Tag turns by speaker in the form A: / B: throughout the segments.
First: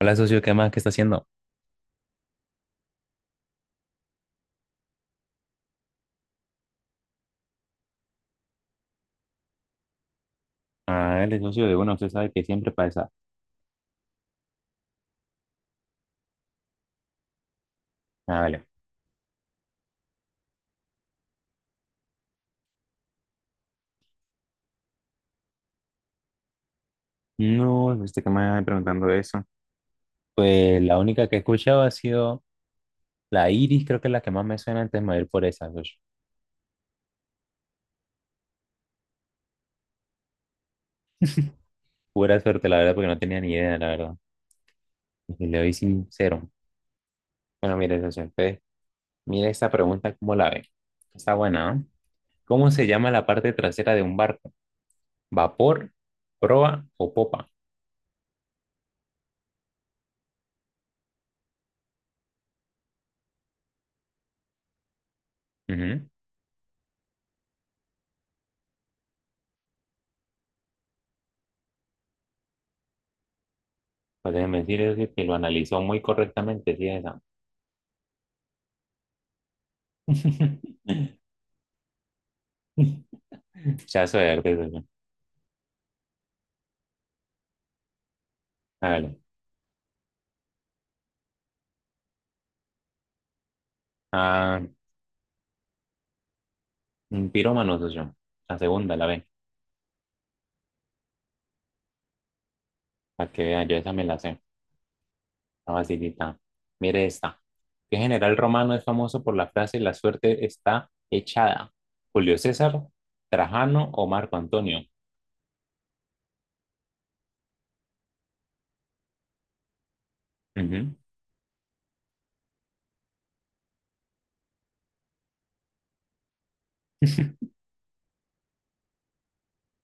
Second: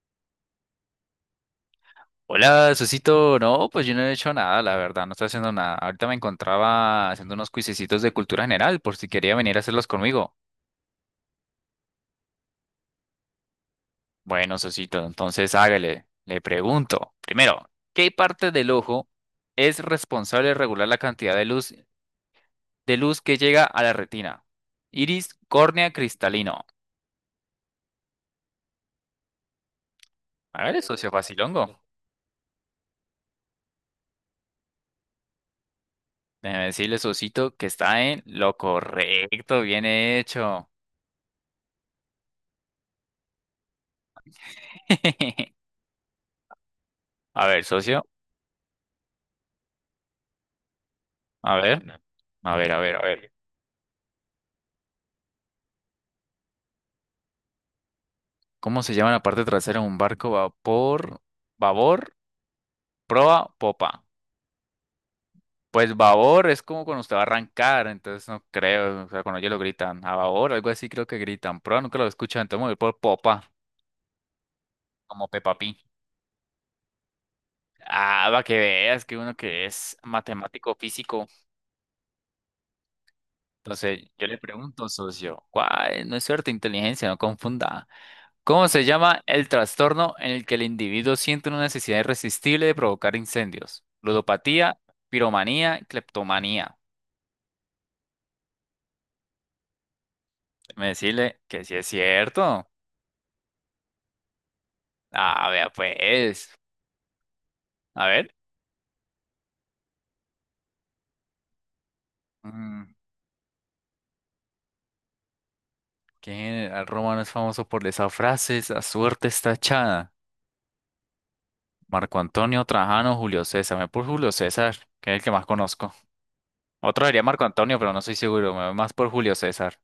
A: Hola, socio, ¿qué más? ¿Qué está haciendo?
B: Hola, Susito. No, pues yo no he hecho nada, la verdad, no estoy haciendo nada. Ahorita me encontraba haciendo unos cuisecitos de cultura general, por si quería venir a hacerlos conmigo.
A: Ah, el socio de uno, usted sabe que siempre pasa.
B: Bueno, Susito, entonces hágale. Le pregunto, primero, ¿qué
A: Ah,
B: parte
A: vale.
B: del ojo es responsable de regular la cantidad de luz, que llega a la retina? Iris, córnea, cristalino.
A: No, este que me va preguntando eso.
B: Hágale,
A: Pues la
B: socio
A: única que he
B: facilongo.
A: escuchado ha sido la Iris, creo que es la que más me suena antes de me por esa, socio.
B: Déjeme decirle, Susito, que está en lo correcto, bien hecho.
A: Pura suerte, la verdad, porque no tenía ni idea, la verdad. Y si le doy sincero.
B: A ver,
A: Bueno, mire,
B: socio,
A: socio, entonces, mire esta pregunta, ¿cómo la ve? Está
B: a
A: buena, ¿no?
B: ver. A
A: ¿Cómo
B: ver, a
A: se
B: ver, a
A: llama la
B: ver.
A: parte trasera de un barco? ¿Vapor, proa o popa?
B: ¿Cómo se llama la parte trasera de un barco? Vapor, babor, proa, popa. Pues
A: Ujú.
B: babor es como cuando usted va a arrancar, entonces no creo, o sea, cuando ellos lo gritan, a babor, algo así creo que gritan, proa nunca lo escuchan, entonces me voy por popa,
A: Pues déjeme decir socio, que
B: como
A: lo
B: Peppa Pig.
A: analizó muy correctamente, sí, esa.
B: Ah, va que veas que uno que es matemático físico.
A: Ya
B: Entonces,
A: eso
B: yo
A: de
B: le
A: arte, soy artista yo.
B: pregunto, socio, ¿cuál? No es suerte, inteligencia, no confunda. ¿Cómo se
A: Hágale.
B: llama el trastorno en el que el individuo siente una necesidad irresistible de provocar incendios?
A: Ah,
B: Ludopatía, piromanía, cleptomanía.
A: un pirómano soy yo. La segunda, la B.
B: Me decirle que sí es cierto.
A: Para que vean, yo esa me la sé.
B: Ah, vea
A: Está facilita.
B: pues.
A: Mire esta. ¿Qué
B: A ver.
A: general romano es famoso por la frase la suerte está echada? ¿Julio César,
B: Mm,
A: Trajano o Marco Antonio?
B: ¿Qué general romano es famoso por esa frase? La suerte está echada.
A: Ujú.
B: Marco Antonio, Trajano, Julio César. Me voy por Julio César, que es el que más conozco. Otro sería Marco Antonio, pero no estoy seguro. Me voy más por Julio César.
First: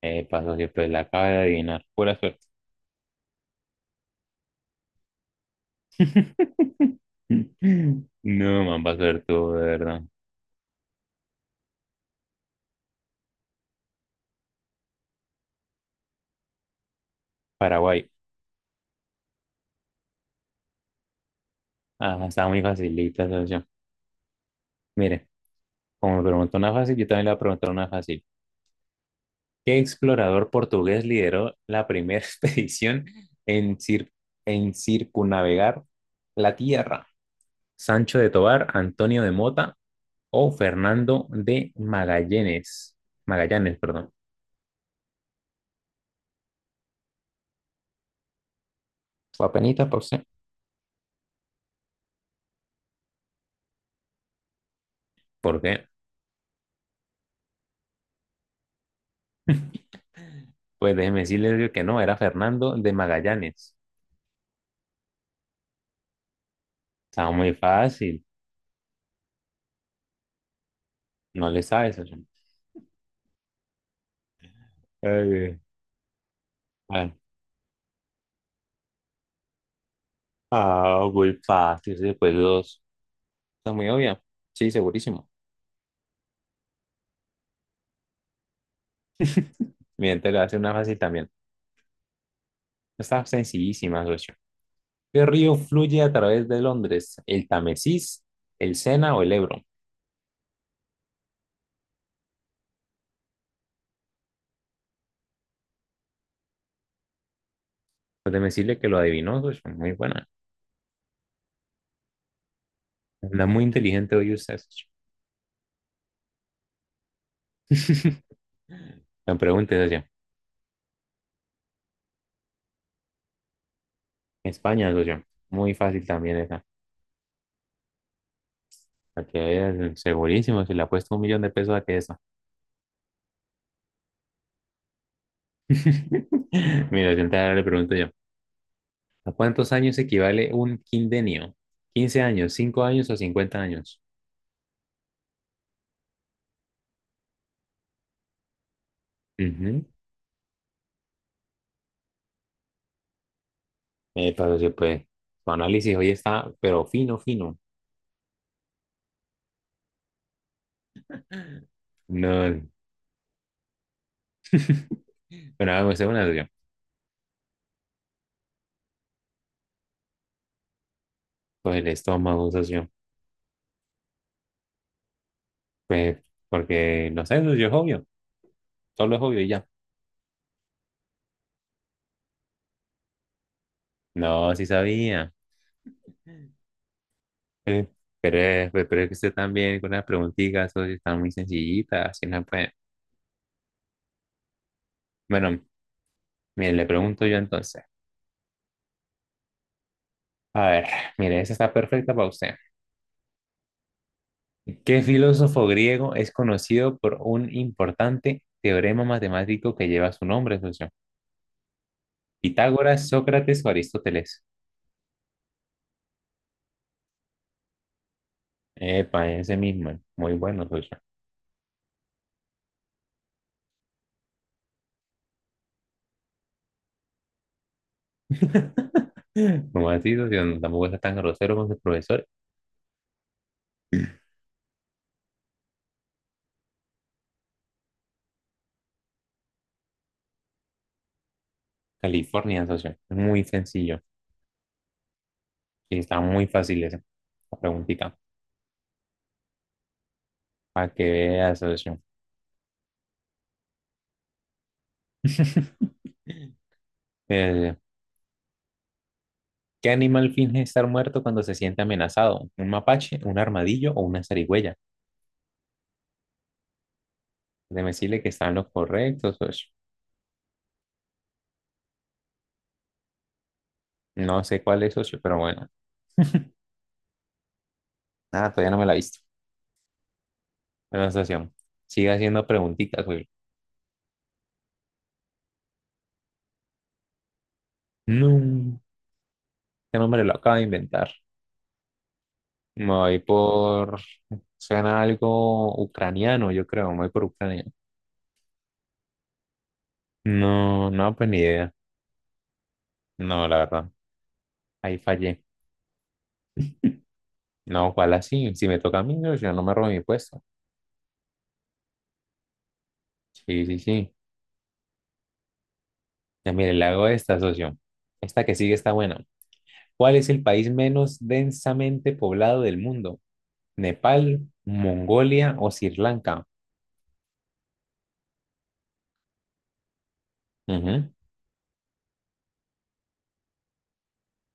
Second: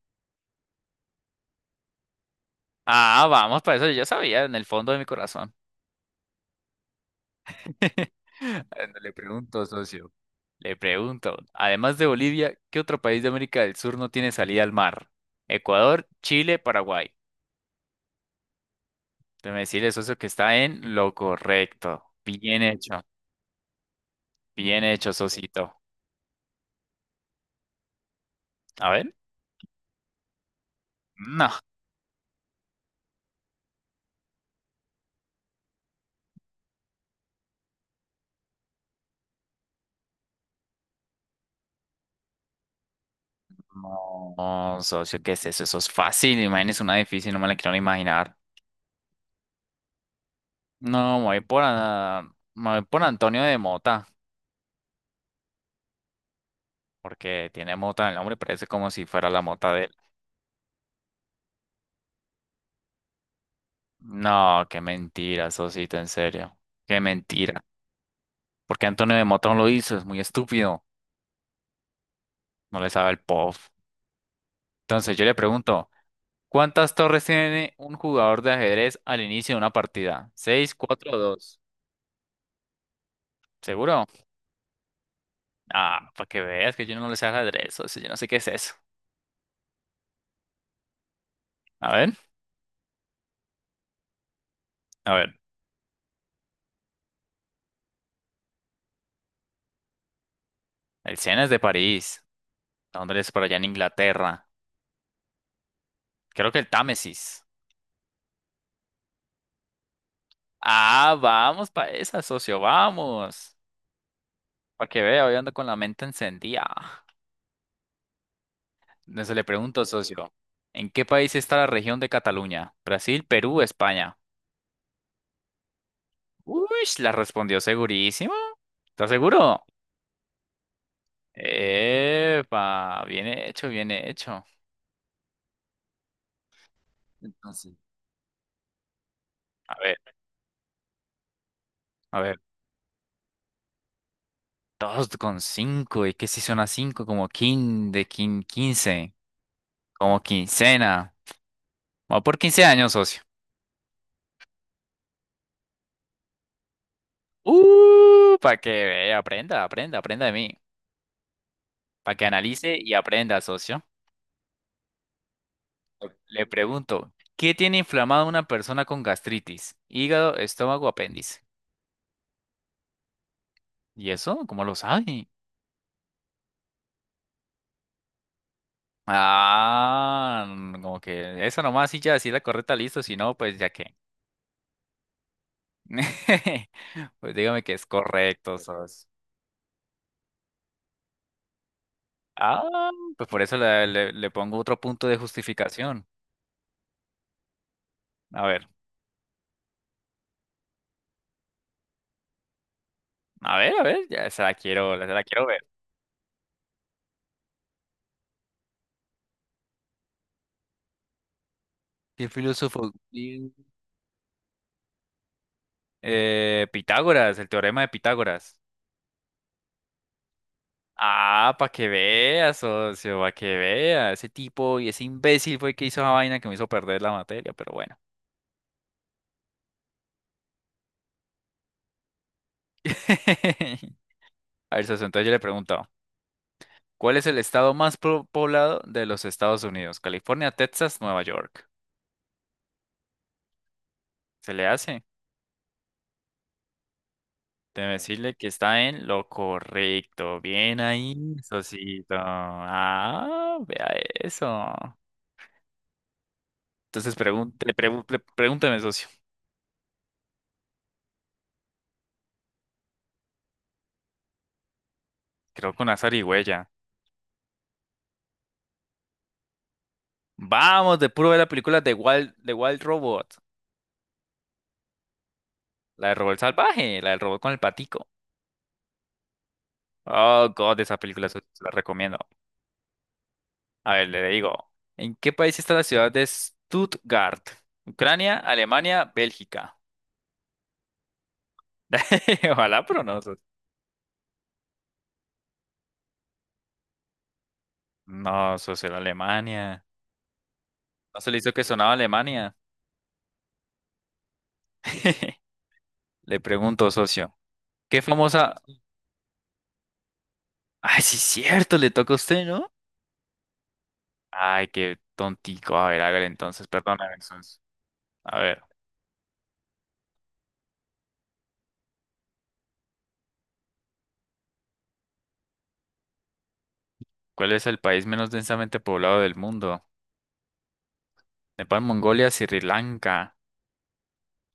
A: Pasó que pues la acaba de adivinar. Pura suerte.
B: Ah, vamos, para eso yo ya sabía en el fondo de mi corazón.
A: No, man, va
B: Bueno,
A: a
B: le
A: ser tú, de
B: pregunto,
A: verdad.
B: socio, le pregunto, además de Bolivia, ¿qué otro país de América del Sur no tiene salida al mar? Ecuador, Chile, Paraguay.
A: Paraguay.
B: Déjeme decirle, socio, que está en lo correcto.
A: Ah, está muy facilita, socio.
B: Bien hecho,
A: Mire,
B: socito.
A: como me preguntó una fácil, yo también le voy a preguntar una fácil.
B: A ver.
A: ¿Qué explorador portugués
B: No,
A: lideró la primera expedición en, cir- en circunnavegar la Tierra? ¿Sancho de Tobar, Antonio de Mota o Fernando de Magallanes? Magallanes, perdón.
B: no, socio, ¿qué es eso? Eso es fácil, imagínese una difícil, no me la quiero ni imaginar.
A: Fue apenitas por usted.
B: No, me voy por Antonio de Mota,
A: ¿Por qué?
B: porque tiene Mota en el nombre, parece como si fuera la mota de.
A: Pues déjeme decirle que no, era Fernando de Magallanes.
B: No, qué mentira, Sosito, en serio. Qué
A: Estaba muy
B: mentira.
A: fácil.
B: Porque Antonio de Motón lo hizo, es muy estúpido.
A: No le sabes. Oye.
B: No le sabe el pop. Entonces yo le
A: Eh,
B: pregunto, ¿cuántas
A: ah,
B: torres tiene un jugador de ajedrez al inicio de una partida? ¿Seis, cuatro o
A: muy
B: dos?
A: fácil. Después dos. Está muy
B: ¿Seguro?
A: obvia. Sí, segurísimo.
B: Ah, para que veas que yo no le sé ajedrez, socio, yo no sé qué es eso.
A: Miren, te lo hace una fácil también.
B: A ver,
A: Está sencillísima, socio.
B: a
A: ¿Qué
B: ver.
A: río fluye a través de Londres? ¿El Támesis, el Sena o el Ebro?
B: El Sena es de París. Londres por allá en Inglaterra. Creo que el Támesis.
A: Pues déjeme decirle que lo adivinó, socio. Muy buena.
B: Ah, vamos para esa, socio,
A: Anda
B: vamos.
A: muy inteligente hoy usted, socio.
B: Para que vea, hoy ando con la mente encendida. Entonces
A: Me
B: le
A: pregunte,
B: pregunto,
A: socio.
B: socio, ¿en qué país está la región de Cataluña? ¿Brasil, Perú, España?
A: España, socio. Muy fácil también esa.
B: Uy, la respondió segurísimo. ¿Estás
A: La
B: seguro?
A: que es segurísimo, si le apuesto 1.000.000 de pesos a que esa.
B: Epa, bien hecho, bien hecho.
A: Mira, yo entonces ahora le
B: Entonces,
A: pregunto yo. ¿A cuántos
B: a
A: años
B: ver,
A: equivale un quindenio? Quince
B: a ver,
A: años, 5 años o 50 años?
B: dos con cinco, ¿y qué si suena cinco? Como quin, de quin, quince,
A: Ujú.
B: como quincena. Va por 15 años, socio.
A: Eh, para pues, tu análisis hoy está, pero fino, fino.
B: Para que vea, aprenda, aprenda, aprenda de mí. Para que
A: No,
B: analice y aprenda, socio.
A: bueno, hago esta
B: Ok.
A: una
B: Le
A: socio.
B: pregunto, ¿qué tiene inflamado una persona con gastritis? Hígado, estómago, apéndice.
A: Pues el estómago, socio.
B: ¿Y eso? ¿Cómo lo sabe?
A: Pues, porque, no sé, socio, es obvio. Solo es obvio y ya.
B: Ah, como que esa nomás sí ya sí la correcta, listo, si no, pues ya qué.
A: No, sí sabía.
B: Pues dígame que es
A: Eh,
B: correcto,
A: pero es
B: sos.
A: que usted también con las preguntitas, socio, están muy sencillitas. Así no
B: Ah,
A: puede.
B: pues por eso le pongo otro punto de
A: Bueno,
B: justificación.
A: mire, le pregunto yo entonces.
B: A ver,
A: A ver, mire, esa está perfecta para usted.
B: a ver, a ver, ya se la quiero,
A: ¿Qué
B: se la quiero ver.
A: filósofo griego es conocido por un importante teorema matemático que lleva su nombre, socio?
B: ¿Qué filósofo?
A: Pitágoras, Sócrates o Aristóteles.
B: Pitágoras, el teorema de Pitágoras.
A: Epa, ese mismo. Muy bueno, socio.
B: Ah, para que veas, socio, para que vea. Ese tipo y ese imbécil fue el que hizo esa vaina que me hizo perder la materia, pero bueno.
A: Como así, socio, no, tampoco está tan grosero con su profesor.
B: A ver, socio, entonces yo le pregunto, ¿cuál es el estado más poblado de los Estados Unidos? California, Texas, Nueva York.
A: California, socio. Es muy sencillo.
B: ¿Se le hace?
A: Y está muy fácil esa la
B: Debe
A: preguntita.
B: decirle que está en lo correcto. Bien
A: Para que
B: ahí,
A: veas, socio.
B: socito. Ah, vea eso. Entonces pregun- le
A: Eh,
B: pregun- le- pregúnteme, socio.
A: ¿qué animal finge estar muerto cuando se siente amenazado? ¿Un mapache, un armadillo o una zarigüeya?
B: Creo con azar y huella.
A: Déjeme decirle que están los correctos, socio.
B: Vamos, de puro ver la película de Wild Robot.
A: No sé cuál es, socio, pero bueno.
B: La del Robot Salvaje, la del robot con el patico.
A: Nada, todavía no me la he visto.
B: Oh, God, esa película se
A: Anastasia,
B: se la
A: sigue
B: recomiendo.
A: haciendo preguntitas, güey.
B: A ver, le digo. ¿En qué país está la ciudad de Stuttgart? Ucrania,
A: No,
B: Alemania, Bélgica.
A: este nombre lo acaba de inventar. Me
B: Ojalá, pero
A: voy
B: no.
A: por... Suena algo ucraniano, yo creo. Me voy por Ucrania.
B: No, socio, era Alemania.
A: No, no,
B: No
A: pues
B: se le
A: ni
B: hizo que
A: idea.
B: sonaba Alemania.
A: No, la verdad. Ahí fallé.
B: Le pregunto, socio.
A: No,
B: ¿Qué
A: ¿cuál así?
B: famosa?
A: Si me toca a mí, yo no me robo mi puesto.
B: Ay, sí, cierto, le toca a usted, ¿no?
A: Sí, sí, sí.
B: Ay, qué tontico. A ver, hágale
A: Ya
B: entonces,
A: mire, le hago
B: perdóname
A: esta,
B: entonces.
A: socio.
B: A
A: Esta que
B: ver.
A: sigue está buena. ¿Cuál es el país menos densamente poblado del mundo? ¿Nepal, Mongolia o Sri Lanka?
B: ¿Cuál es el país menos densamente poblado del mundo?
A: Ujú.
B: Nepal, Mongolia, Sri Lanka.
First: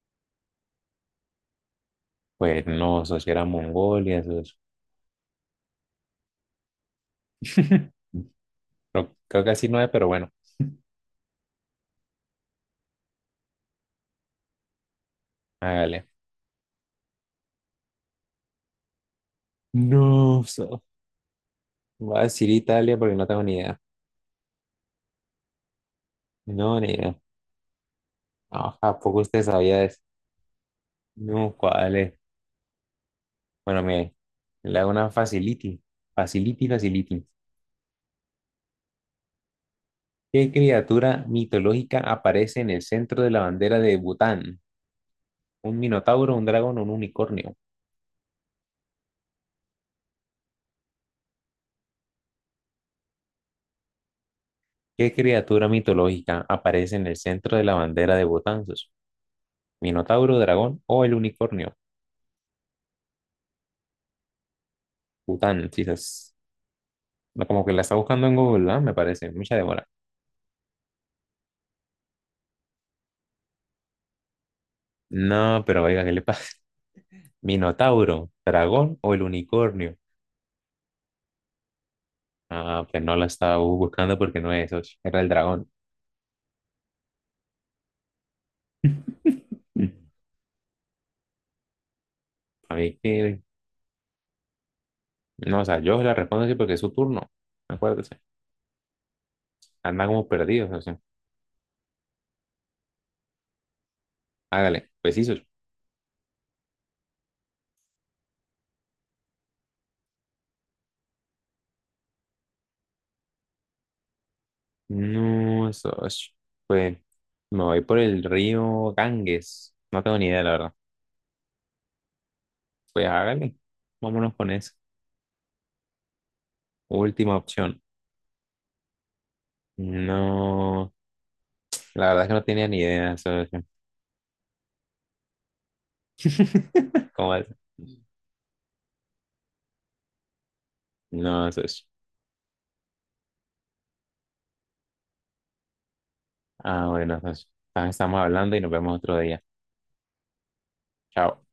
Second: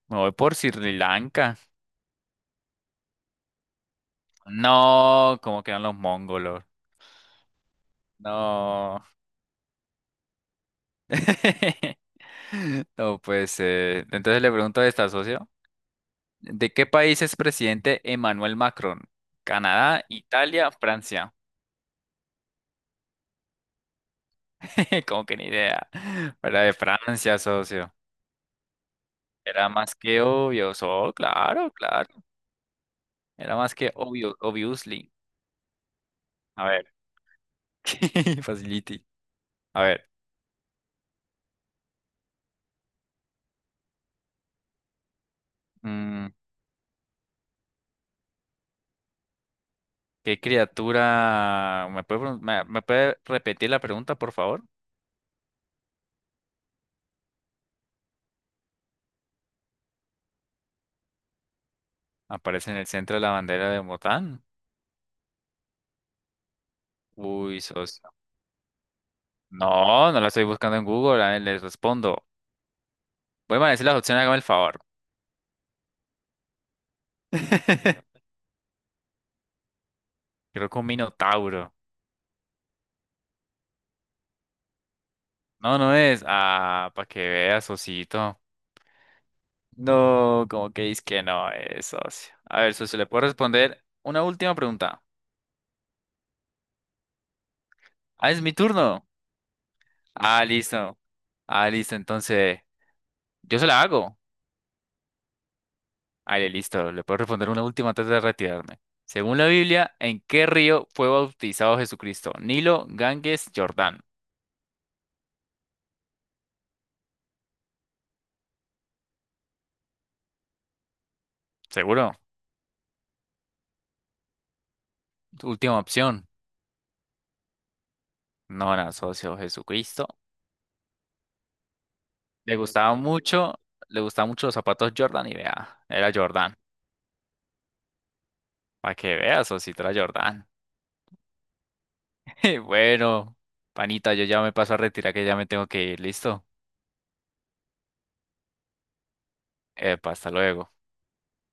B: Me voy por Sri Lanka.
A: Pues no, eso sí era Mongolia, eso es-
B: No, ¿cómo quedan los mongolos? No.
A: Creo que así no es, pero bueno,
B: No, pues, entonces le pregunto a esta socio,
A: hágale.
B: ¿de qué país es presidente Emmanuel Macron? Canadá,
A: No,
B: Italia,
A: so-
B: Francia.
A: voy a decir Italia porque no tengo ni idea.
B: Como que ni idea. Era de
A: No, ni idea.
B: Francia, socio.
A: Ah, ¿a poco usted
B: Era
A: sabía de
B: más
A: eso?
B: que obvio. Oh,
A: No,
B: claro,
A: ¿cuál
B: claro.
A: es?
B: Era más
A: Bueno,
B: que
A: mire,
B: obvio,
A: le hago una
B: obviously.
A: facility.
B: A
A: Facility,
B: ver.
A: facility.
B: Facility. A ver,
A: ¿Qué criatura mitológica aparece en el centro de la bandera de Bután? ¿Un
B: mm,
A: minotauro, un dragón o un unicornio?
B: ¿qué criatura? ¿Me puede, me puede repetir la pregunta, por favor?
A: ¿Qué criatura mitológica aparece en el centro de la bandera de Bután? ¿Sus? ¿Minotauro, dragón o el unicornio?
B: Aparece en el centro de la bandera de Botán.
A: Bután, Jesus. No,
B: Uy,
A: como que la está
B: socio.
A: buscando en Google, ¿verdad? Me parece, mucha demora.
B: No, no la estoy buscando en Google. A ver, les respondo. Voy a decir las opciones, hágame el favor.
A: No, pero oiga, ¿qué le pasa? ¿Minotauro, dragón o el unicornio?
B: Creo que un minotauro.
A: Ah, pues no la estaba buscando porque no es eso, era el dragón.
B: No, no es. Ah, para que veas, socito. No, como que dices que no es, socio. A ver,
A: A mí
B: socio, ¿le puedo
A: que,
B: responder una última pregunta?
A: no, o sea, yo la respondo así porque es su turno, acuérdese.
B: Ah, es mi turno.
A: Anda como
B: Ah,
A: perdidos, o
B: listo.
A: sea,
B: Ah, listo, entonces yo se la hago.
A: hágale, pues sí, socio.
B: Ale, listo, le puedo responder una última antes de retirarme. Según la Biblia, ¿en qué río fue bautizado Jesucristo? Nilo, Ganges, Jordán.
A: No, eso, pues me voy por el río Ganges, no tengo ni idea, la verdad.
B: ¿Seguro?
A: Pues hágale, vámonos con eso.
B: Última opción.
A: Última opción.
B: No, era socio, Jesucristo.
A: No, la verdad es que no
B: Le
A: tenía ni
B: gustaba
A: idea,
B: mucho,
A: socio.
B: le gustaban mucho los zapatos Jordan y vea, era Jordán.
A: ¿Cómo es?
B: Para que veas, socio, era Jordán.
A: No, socio.
B: Bueno, panita, yo ya me paso a retirar que ya me tengo que ir, ¿listo?
A: Ah, bueno, socio. Ah, estamos hablando y nos vemos otro día.
B: Epa, hasta luego.
A: Chao.